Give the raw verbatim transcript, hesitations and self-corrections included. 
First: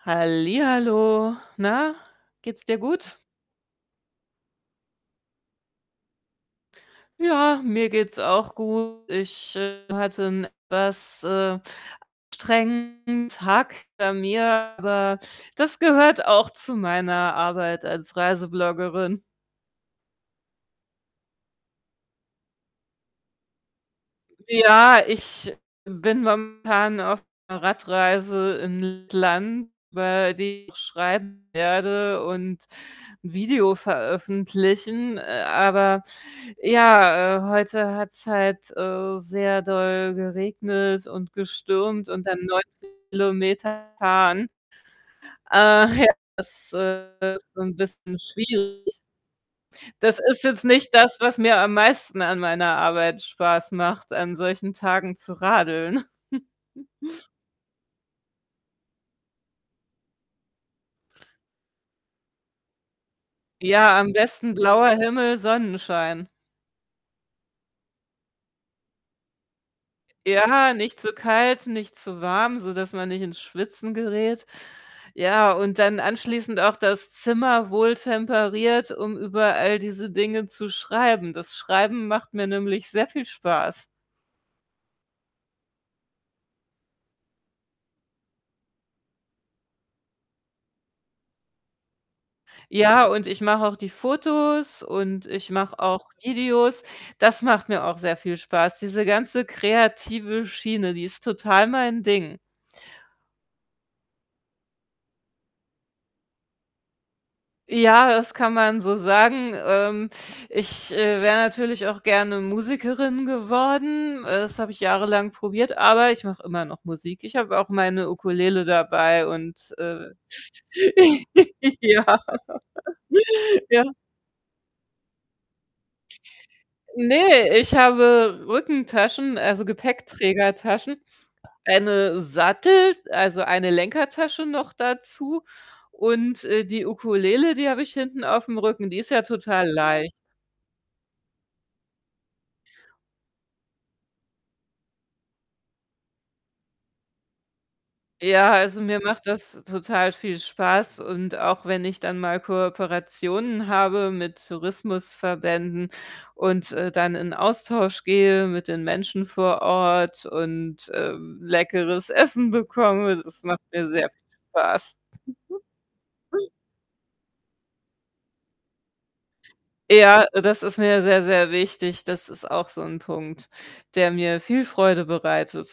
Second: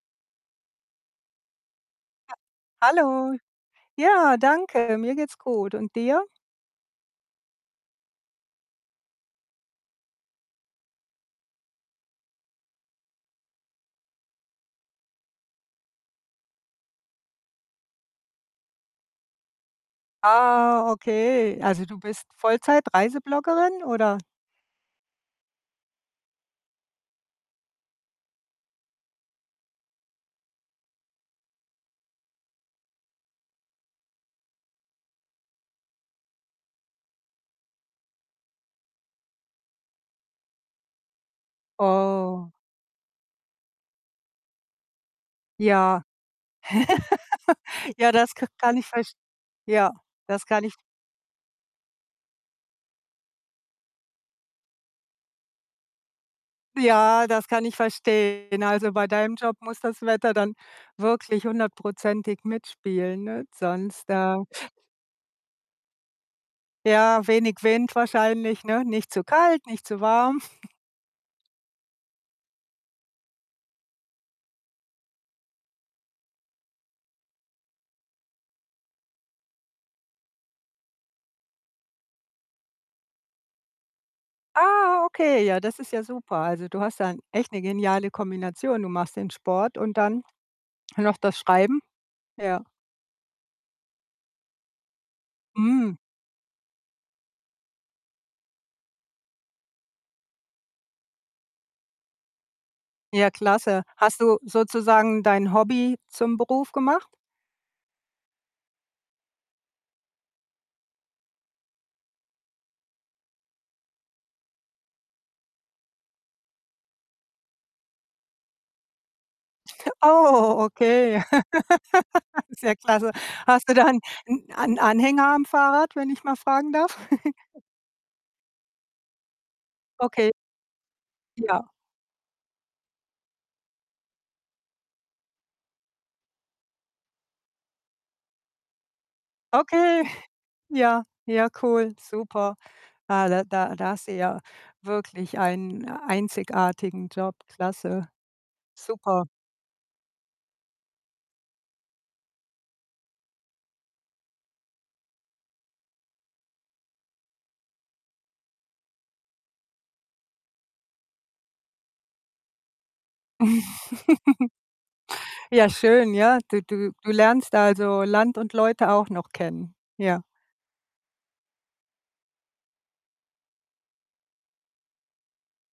Hallihallo. Na, [unintelligible] geht's dir gut? Hallo. Ja, danke, mir geht's gut, und dir? Ja, mir geht's auch gut. Ich, äh, hatte 'n etwas, äh, anstrengenden Tag hinter mir, aber das gehört auch zu meiner Arbeit als Reisebloggerin. Ah, okay. Also, du bist Vollzeit-Reisebloggerin oder? Ja, ich bin momentan auf 'ner Radreise in Lettland über die ich schreiben werde und 'n Video veröffentlichen. Äh, aber ja, äh, heute hat's halt, äh, sehr doll geregnet und gestürmt und dann Oh. neunzig Kilometer fahren. Äh, Ja. ja, das, äh, ist 'n Ja, bisschen das k kann ich schwierig. verst ja, Das ist das kann jetzt ich nicht das, was mir am meisten an meiner Arbeit Spaß macht, an solchen Tagen zu radeln. Ja, das kann ich verstehen. Also, bei deinem Job muss das Wetter dann wirklich hundertprozentig mitspielen, ne? Ja, Sonst, am äh besten blauer Himmel, Sonnenschein. Ja, wenig Wind wahrscheinlich, ne? Nicht zu kalt, nicht zu warm. Ja, nicht zu kalt, nicht zu warm, sodass man nicht ins Schwitzen gerät. Ja, und dann anschließend auch das Zimmer wohltemperiert, um über all diese Dinge zu schreiben. Das Schreiben macht mir nämlich sehr viel Spaß. Ah, okay, ja, das ist ja super. Also, du hast da 'n echt 'ne geniale Kombination. Du machst den Sport und dann noch das Schreiben. Ja. Ja, und ich mache auch die Fotos und ich mache Mhm. auch Videos. Das macht mir auch sehr viel Spaß. Diese ganze kreative Schiene, die ist total mein Ding. Ja, klasse. Hast du sozusagen dein Hobby zum Beruf gemacht? Ja, das kann man so sagen. Ähm, ich, äh, wäre natürlich auch gerne Musikerin geworden. Äh, das habe ich jahrelang probiert, aber ich mache immer noch Musik. Ich habe auch meine Ukulele dabei und, äh, Oh, okay. ja. Ist ja klasse. Hast du Ja. dann 'n ein Anhänger am Fahrrad, wenn ich mal fragen darf? Ne, ich habe Rückentaschen, also, Okay. Gepäckträgertaschen, Ja. eine Sattel also, eine Lenkertasche noch dazu und, äh, die Ukulele, die habe ich hinten auf'm Rücken, die ist ja total Okay. leicht. Ja. Ja, cool, super. Ah, da da da hast du ja wirklich einen einzigartigen Job. Klasse. Ja, also, mir Super. macht das total viel Spaß, und auch wenn ich dann mal Kooperationen habe mit Tourismusverbänden und, äh, dann in 'n Austausch gehe mit den Menschen vor Ort und, ähm, leckeres Essen bekomme, das macht mir sehr viel Spaß. Ja, schön, ja. Du du du lernst da also Land und Leute auch noch kennen. Ja. Ja, das ist mir sehr, sehr wichtig. Das ist auch so 'n Punkt, der mir viel Freude bereitet.